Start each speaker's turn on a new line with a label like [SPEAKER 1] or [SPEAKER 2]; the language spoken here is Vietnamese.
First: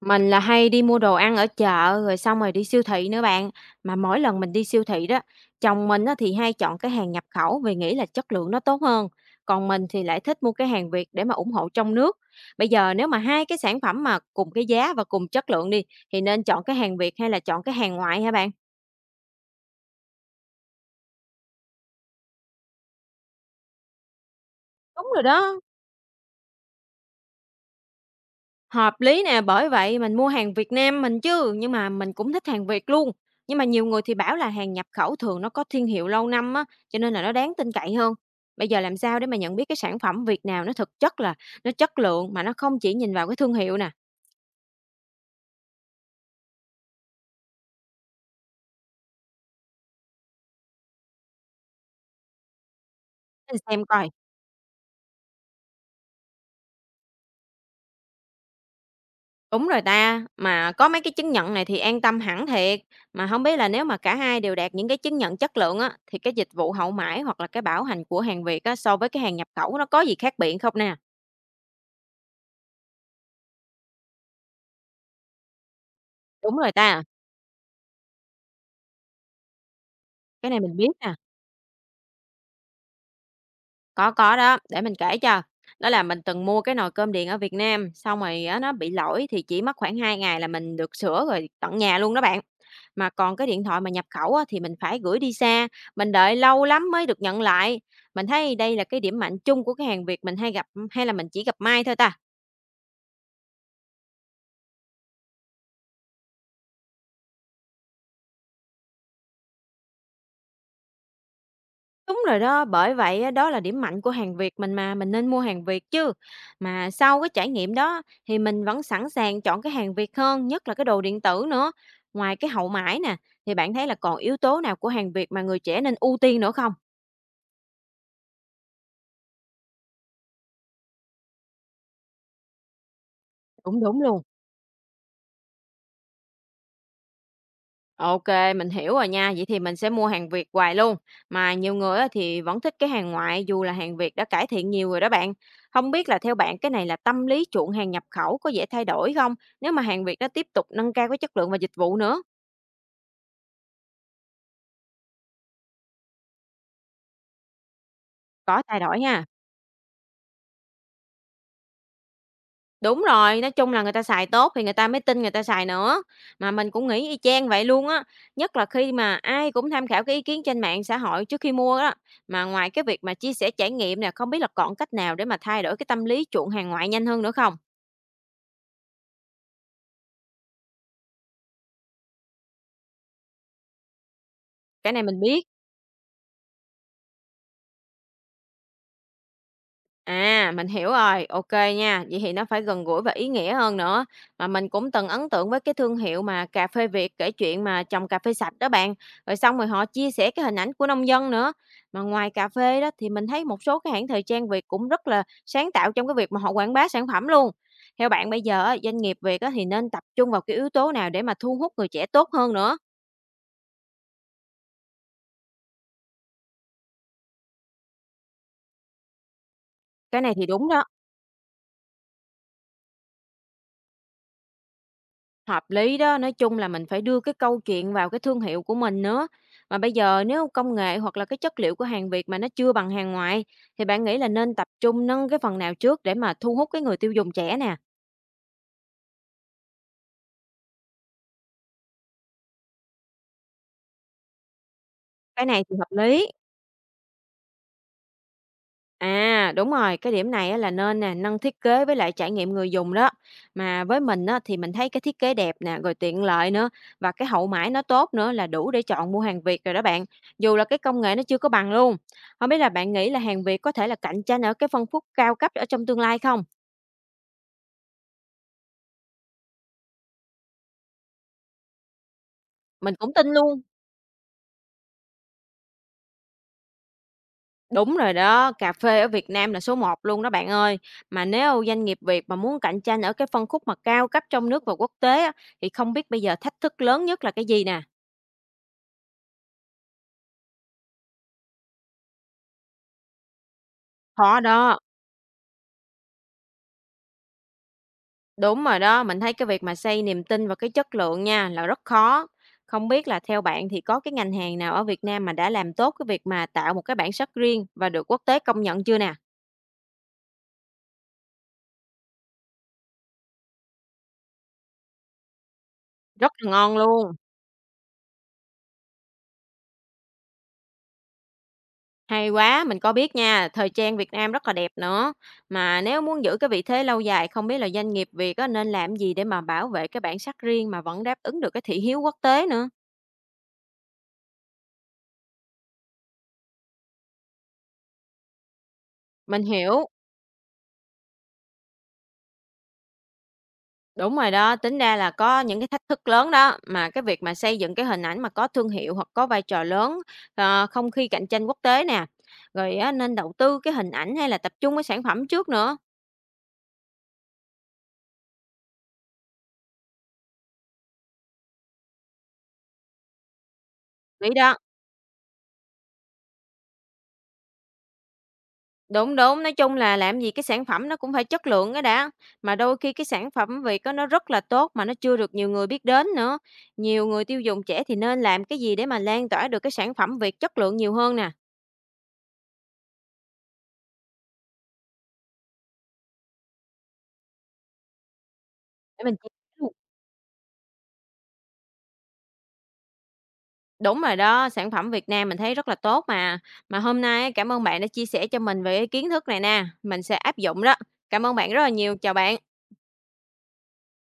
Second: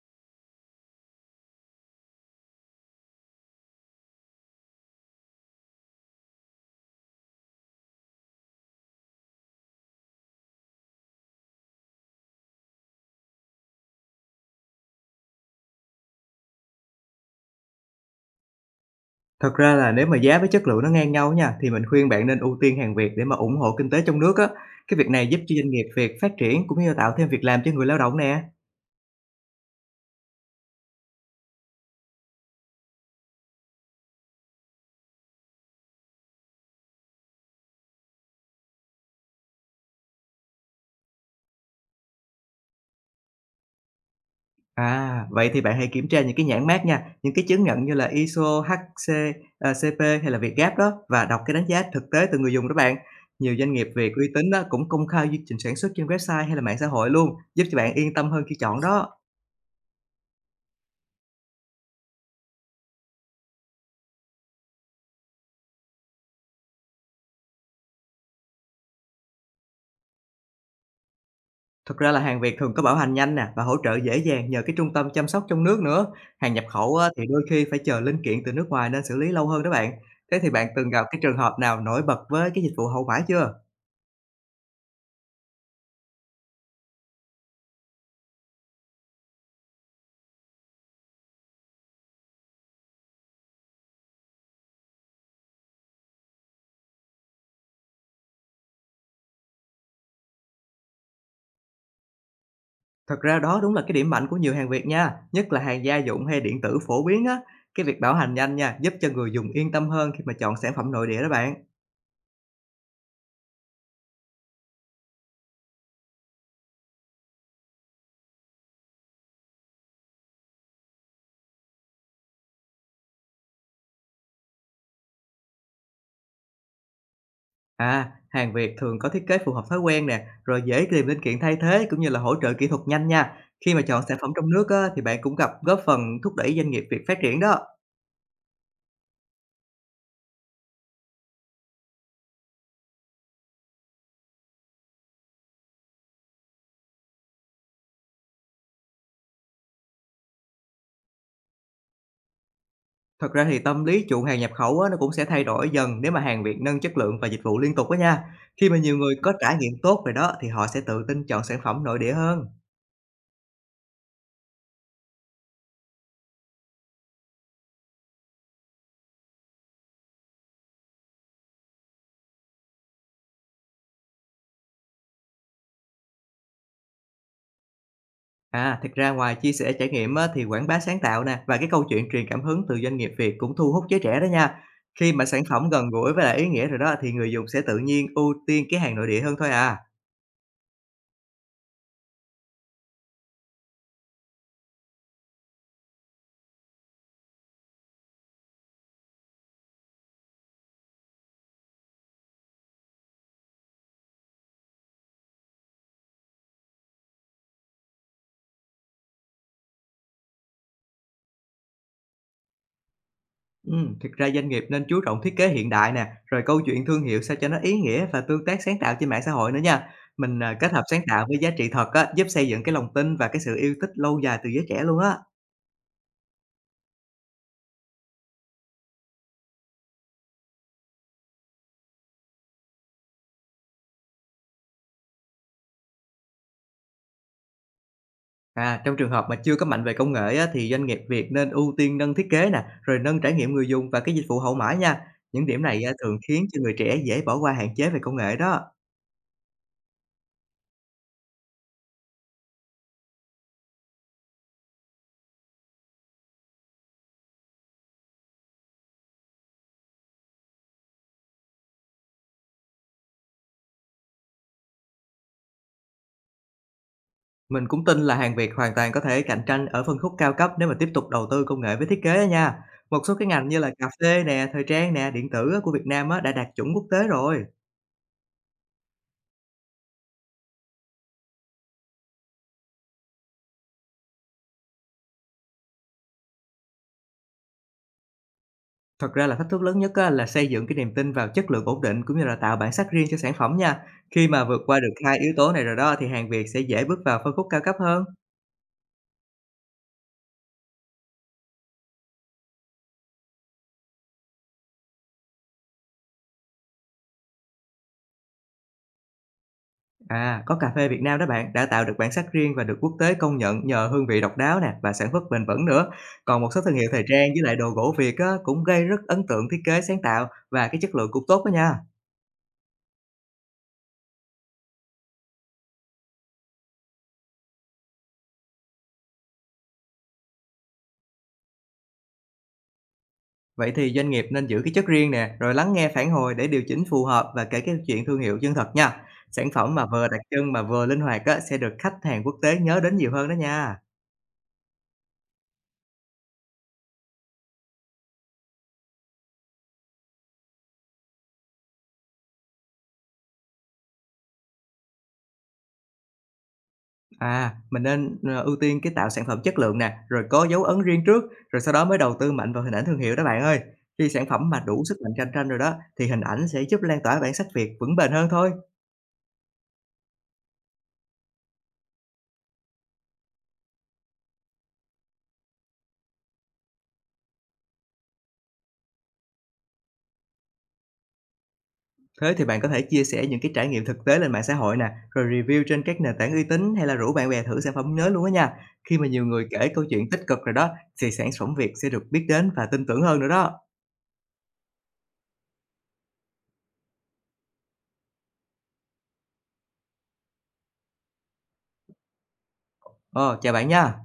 [SPEAKER 1] Mình là hay đi mua đồ ăn ở chợ rồi xong rồi đi siêu thị nữa bạn. Mà mỗi lần mình đi siêu thị đó, chồng mình á thì hay chọn cái hàng nhập khẩu vì nghĩ là chất lượng nó tốt hơn. Còn mình thì lại thích mua cái hàng Việt để mà ủng hộ trong nước. Bây giờ nếu mà hai cái sản phẩm mà cùng cái giá và cùng chất lượng đi thì nên chọn cái hàng Việt hay là chọn cái hàng ngoại hả bạn?
[SPEAKER 2] Thật ra là nếu mà giá với chất lượng nó ngang nhau nha, thì mình khuyên bạn nên ưu tiên hàng Việt để mà ủng hộ kinh tế trong nước á. Cái
[SPEAKER 1] Đúng
[SPEAKER 2] việc
[SPEAKER 1] rồi
[SPEAKER 2] này giúp cho
[SPEAKER 1] đó,
[SPEAKER 2] doanh nghiệp Việt phát triển cũng như là tạo thêm việc làm cho người lao động nè.
[SPEAKER 1] hợp lý nè, bởi vậy mình mua hàng Việt Nam mình chứ, nhưng mà mình cũng thích hàng Việt luôn. Nhưng mà nhiều người thì bảo là hàng nhập khẩu thường nó có thương hiệu lâu năm á, cho nên là nó đáng tin cậy hơn. Bây giờ làm sao để mà nhận biết cái sản phẩm Việt nào nó thực chất là nó chất lượng mà nó không chỉ nhìn vào cái thương hiệu nè.
[SPEAKER 2] À, vậy thì bạn hãy kiểm tra những cái nhãn mác nha, những cái chứng nhận như là ISO, HC, à, CP hay là Vietgap đó, và đọc cái đánh giá thực tế từ người dùng đó bạn. Nhiều
[SPEAKER 1] Để
[SPEAKER 2] doanh
[SPEAKER 1] xem
[SPEAKER 2] nghiệp
[SPEAKER 1] coi.
[SPEAKER 2] Việt uy tín đó cũng công khai quy trình sản xuất trên website hay là mạng xã hội luôn, giúp cho bạn yên tâm hơn khi chọn đó.
[SPEAKER 1] Đúng rồi ta, mà có mấy cái chứng nhận này thì an tâm hẳn thiệt. Mà không biết là nếu mà cả hai đều đạt những cái chứng nhận chất lượng á, thì cái dịch vụ hậu mãi hoặc là cái bảo hành của hàng Việt á, so với cái hàng nhập khẩu nó có gì khác biệt không nè.
[SPEAKER 2] Thực ra là hàng Việt thường có bảo hành nhanh nè, và hỗ trợ dễ dàng nhờ cái trung tâm chăm sóc trong nước nữa. Hàng
[SPEAKER 1] Đúng
[SPEAKER 2] nhập
[SPEAKER 1] rồi
[SPEAKER 2] khẩu
[SPEAKER 1] ta,
[SPEAKER 2] á, thì đôi khi phải chờ linh kiện từ nước ngoài nên xử lý lâu hơn đó bạn. Thế thì
[SPEAKER 1] cái này
[SPEAKER 2] bạn
[SPEAKER 1] mình biết
[SPEAKER 2] từng gặp
[SPEAKER 1] nè.
[SPEAKER 2] cái trường hợp nào nổi bật với cái dịch vụ hậu mãi chưa?
[SPEAKER 1] Có đó, để mình kể cho. Đó là mình từng mua cái nồi cơm điện ở Việt Nam, xong rồi á nó bị lỗi thì chỉ mất khoảng 2 ngày là mình được sửa rồi tận nhà luôn đó bạn. Mà còn cái điện thoại mà nhập khẩu á, thì mình phải gửi đi xa, mình đợi lâu lắm mới được nhận lại. Mình thấy đây là cái điểm mạnh chung của cái hàng Việt mình hay gặp hay là mình chỉ gặp may thôi ta?
[SPEAKER 2] Thật ra đó đúng là cái điểm mạnh của nhiều hàng Việt nha, nhất là hàng gia dụng hay điện tử phổ biến á. Cái việc bảo hành nhanh nha, giúp cho người dùng yên tâm hơn khi mà chọn sản phẩm nội địa đó bạn.
[SPEAKER 1] Đúng rồi đó, bởi vậy á, đó là điểm mạnh của hàng Việt mình mà, mình nên mua hàng Việt chứ. Mà sau cái trải nghiệm đó thì mình vẫn sẵn sàng chọn cái hàng Việt hơn, nhất là cái đồ điện tử nữa. Ngoài cái hậu mãi nè, thì bạn thấy là còn yếu tố nào của hàng Việt mà người trẻ nên ưu tiên nữa không?
[SPEAKER 2] À, hàng Việt thường có thiết kế phù hợp thói quen nè, rồi dễ tìm linh kiện thay thế cũng như là hỗ trợ kỹ thuật nhanh nha. Khi
[SPEAKER 1] Đúng
[SPEAKER 2] mà chọn
[SPEAKER 1] đúng
[SPEAKER 2] sản
[SPEAKER 1] luôn.
[SPEAKER 2] phẩm trong nước á, thì bạn cũng gặp góp phần thúc đẩy doanh nghiệp Việt phát triển đó.
[SPEAKER 1] OK, mình hiểu rồi nha. Vậy thì mình sẽ mua hàng Việt hoài luôn. Mà nhiều người á thì vẫn thích cái hàng ngoại dù là hàng Việt đã cải thiện nhiều rồi đó bạn. Không biết là theo bạn cái này là tâm lý chuộng hàng nhập khẩu có dễ thay đổi không? Nếu mà hàng Việt nó tiếp tục nâng cao cái chất lượng và dịch vụ nữa,
[SPEAKER 2] Thật ra thì tâm lý chuộng hàng nhập khẩu á, nó cũng sẽ thay đổi dần nếu mà hàng Việt nâng chất lượng và dịch vụ liên tục đó nha.
[SPEAKER 1] có
[SPEAKER 2] Khi mà
[SPEAKER 1] thay
[SPEAKER 2] nhiều
[SPEAKER 1] đổi
[SPEAKER 2] người
[SPEAKER 1] ha.
[SPEAKER 2] có trải nghiệm tốt rồi đó, thì họ sẽ tự tin chọn sản phẩm nội địa hơn.
[SPEAKER 1] Đúng rồi, nói chung là người ta xài tốt thì người ta mới tin người ta xài nữa. Mà mình cũng nghĩ y chang vậy luôn á, nhất là khi mà ai cũng tham khảo cái ý kiến trên mạng xã hội trước khi mua đó. Mà ngoài cái việc mà chia sẻ trải nghiệm nè, không biết là còn cách nào để mà thay đổi cái tâm lý chuộng hàng ngoại nhanh hơn nữa không?
[SPEAKER 2] À, thực ra ngoài chia sẻ trải nghiệm á, thì quảng bá sáng tạo nè và cái câu chuyện truyền cảm hứng từ doanh nghiệp Việt cũng thu hút giới trẻ đó nha.
[SPEAKER 1] Cái này
[SPEAKER 2] Khi
[SPEAKER 1] mình
[SPEAKER 2] mà sản
[SPEAKER 1] biết.
[SPEAKER 2] phẩm gần gũi với lại ý nghĩa rồi đó, thì người dùng sẽ tự nhiên ưu tiên cái hàng nội địa hơn thôi à.
[SPEAKER 1] À, mình hiểu rồi, OK nha. Vậy thì nó phải gần gũi và ý nghĩa hơn nữa. Mà mình cũng từng ấn tượng với cái thương hiệu mà cà phê Việt kể chuyện mà trồng cà phê sạch đó bạn. Rồi xong rồi họ chia sẻ cái hình ảnh của nông dân nữa. Mà ngoài cà phê đó thì mình thấy một số cái hãng thời trang Việt cũng rất là sáng tạo trong cái việc mà họ quảng bá sản phẩm luôn. Theo bạn bây giờ á, doanh nghiệp Việt á, thì nên tập trung vào cái yếu tố nào để mà thu hút người trẻ tốt hơn nữa?
[SPEAKER 2] Ừ, thực ra doanh nghiệp nên chú trọng thiết kế hiện đại nè, rồi câu chuyện thương hiệu sao cho nó ý nghĩa và tương tác sáng tạo trên mạng xã hội nữa nha.
[SPEAKER 1] Cái này
[SPEAKER 2] Mình
[SPEAKER 1] thì
[SPEAKER 2] à,
[SPEAKER 1] đúng
[SPEAKER 2] kết hợp
[SPEAKER 1] đó.
[SPEAKER 2] sáng tạo với giá trị thật á, giúp xây dựng cái lòng tin và cái sự yêu thích lâu dài từ giới trẻ luôn á.
[SPEAKER 1] Hợp lý đó, nói chung là mình phải đưa cái câu chuyện vào cái thương hiệu của mình nữa. Mà bây giờ nếu công nghệ hoặc là cái chất liệu của hàng Việt mà nó chưa bằng hàng ngoại thì bạn nghĩ là nên tập trung nâng cái phần nào trước để mà thu hút cái người tiêu dùng trẻ nè?
[SPEAKER 2] À, trong trường hợp mà chưa có mạnh về công nghệ á, thì doanh nghiệp Việt nên ưu tiên nâng thiết kế nè, rồi nâng trải nghiệm người dùng và cái dịch vụ hậu mãi nha. Những
[SPEAKER 1] Cái
[SPEAKER 2] điểm
[SPEAKER 1] này thì
[SPEAKER 2] này
[SPEAKER 1] hợp
[SPEAKER 2] á, thường
[SPEAKER 1] lý.
[SPEAKER 2] khiến cho người trẻ dễ bỏ qua hạn chế về công nghệ đó.
[SPEAKER 1] À, đúng rồi, cái điểm này á là nên nè, nâng thiết kế với lại trải nghiệm người dùng đó. Mà với mình á, thì mình thấy cái thiết kế đẹp nè, rồi tiện lợi nữa, và cái hậu mãi nó tốt nữa là đủ để chọn mua hàng Việt rồi đó bạn. Dù là cái công nghệ nó chưa có bằng luôn. Không biết là bạn nghĩ là hàng Việt có thể là cạnh tranh ở cái phân khúc cao cấp ở trong tương lai không?
[SPEAKER 2] Mình cũng tin là hàng Việt hoàn toàn có thể cạnh tranh ở phân khúc cao cấp nếu mà tiếp tục đầu tư công nghệ với thiết kế á nha.
[SPEAKER 1] Mình
[SPEAKER 2] Một số
[SPEAKER 1] cũng
[SPEAKER 2] cái
[SPEAKER 1] tin
[SPEAKER 2] ngành như
[SPEAKER 1] luôn.
[SPEAKER 2] là cà phê nè, thời trang nè, điện tử á, của Việt Nam á, đã đạt chuẩn quốc tế rồi.
[SPEAKER 1] Đúng rồi đó, cà phê ở Việt Nam là số một luôn đó bạn ơi. Mà nếu doanh nghiệp Việt mà muốn cạnh tranh ở cái phân khúc mà cao cấp trong nước và quốc tế á, thì không biết bây giờ thách thức lớn nhất là cái gì nè?
[SPEAKER 2] Thật ra là thách thức lớn nhất á, là xây dựng cái niềm tin vào chất lượng ổn định cũng như là tạo bản sắc riêng cho sản phẩm nha. Khi
[SPEAKER 1] Khó
[SPEAKER 2] mà vượt
[SPEAKER 1] đó.
[SPEAKER 2] qua được hai yếu tố này rồi đó, thì hàng Việt sẽ dễ bước vào phân khúc cao cấp hơn.
[SPEAKER 1] Đúng rồi đó, mình thấy cái việc mà xây niềm tin vào cái chất lượng nha là rất khó. Không biết là theo bạn thì có cái ngành hàng nào ở Việt Nam mà đã làm tốt cái việc mà tạo một cái bản sắc riêng và được quốc tế công nhận chưa nè?
[SPEAKER 2] À, có cà phê Việt Nam đó bạn, đã tạo được bản sắc riêng và được quốc tế công nhận nhờ hương vị độc đáo nè và sản xuất bền vững nữa.
[SPEAKER 1] Rất
[SPEAKER 2] Còn một
[SPEAKER 1] là
[SPEAKER 2] số thương
[SPEAKER 1] ngon
[SPEAKER 2] hiệu thời
[SPEAKER 1] luôn.
[SPEAKER 2] trang với lại đồ gỗ Việt á, cũng gây rất ấn tượng thiết kế sáng tạo và cái chất lượng cũng tốt đó nha.
[SPEAKER 1] Hay quá, mình có biết nha, thời trang Việt Nam rất là đẹp nữa. Mà nếu muốn giữ cái vị thế lâu dài, không biết là doanh nghiệp Việt á, nên làm gì để mà bảo vệ cái bản sắc riêng mà vẫn đáp ứng được cái thị hiếu quốc tế nữa.
[SPEAKER 2] Vậy thì doanh nghiệp nên giữ cái chất riêng nè, rồi lắng nghe phản hồi để điều chỉnh phù hợp và kể cái chuyện thương hiệu chân thật nha.
[SPEAKER 1] Mình
[SPEAKER 2] Sản phẩm mà
[SPEAKER 1] hiểu.
[SPEAKER 2] vừa đặc trưng mà vừa linh hoạt á, sẽ được khách hàng quốc tế nhớ đến nhiều hơn đó nha.
[SPEAKER 1] Đúng rồi đó, tính ra là có những cái thách thức lớn đó, mà cái việc mà xây dựng cái hình ảnh mà có thương hiệu hoặc có vai trò lớn, không khi cạnh tranh quốc tế nè, rồi á nên đầu tư cái hình ảnh hay là tập trung cái sản phẩm trước nữa.
[SPEAKER 2] À, mình nên, ưu tiên cái tạo sản phẩm chất lượng nè, rồi có dấu ấn riêng trước, rồi sau đó mới đầu tư mạnh vào hình ảnh thương hiệu đó bạn ơi. Khi sản
[SPEAKER 1] Vậy
[SPEAKER 2] phẩm
[SPEAKER 1] đó,
[SPEAKER 2] mà đủ sức mạnh cạnh tranh rồi đó, thì hình ảnh sẽ giúp lan tỏa bản sắc Việt vững bền hơn thôi.
[SPEAKER 1] đúng, đúng, nói chung là làm gì cái sản phẩm nó cũng phải chất lượng cái đã, mà đôi khi cái sản phẩm Việt á nó rất là tốt mà nó chưa được nhiều người biết đến nữa. Nhiều người tiêu dùng trẻ thì nên làm cái gì để mà lan tỏa được cái sản phẩm Việt chất lượng nhiều hơn nè,
[SPEAKER 2] Thế thì bạn có thể chia sẻ những cái trải nghiệm thực tế lên mạng xã hội nè, rồi review trên các nền tảng uy tín hay là rủ bạn bè thử sản phẩm mới luôn á nha. Khi
[SPEAKER 1] để
[SPEAKER 2] mà
[SPEAKER 1] mình
[SPEAKER 2] nhiều
[SPEAKER 1] chia
[SPEAKER 2] người
[SPEAKER 1] sẻ.
[SPEAKER 2] kể câu chuyện tích cực rồi đó, thì sản phẩm Việt sẽ được biết đến và tin tưởng hơn nữa đó.
[SPEAKER 1] Đúng rồi đó, sản phẩm Việt Nam mình thấy rất là tốt mà. Mà hôm nay á, cảm ơn bạn đã chia sẻ cho mình về cái kiến thức này nè, mình sẽ áp dụng đó. Cảm ơn bạn rất là nhiều, chào bạn.
[SPEAKER 2] Ờ, chào bạn nha.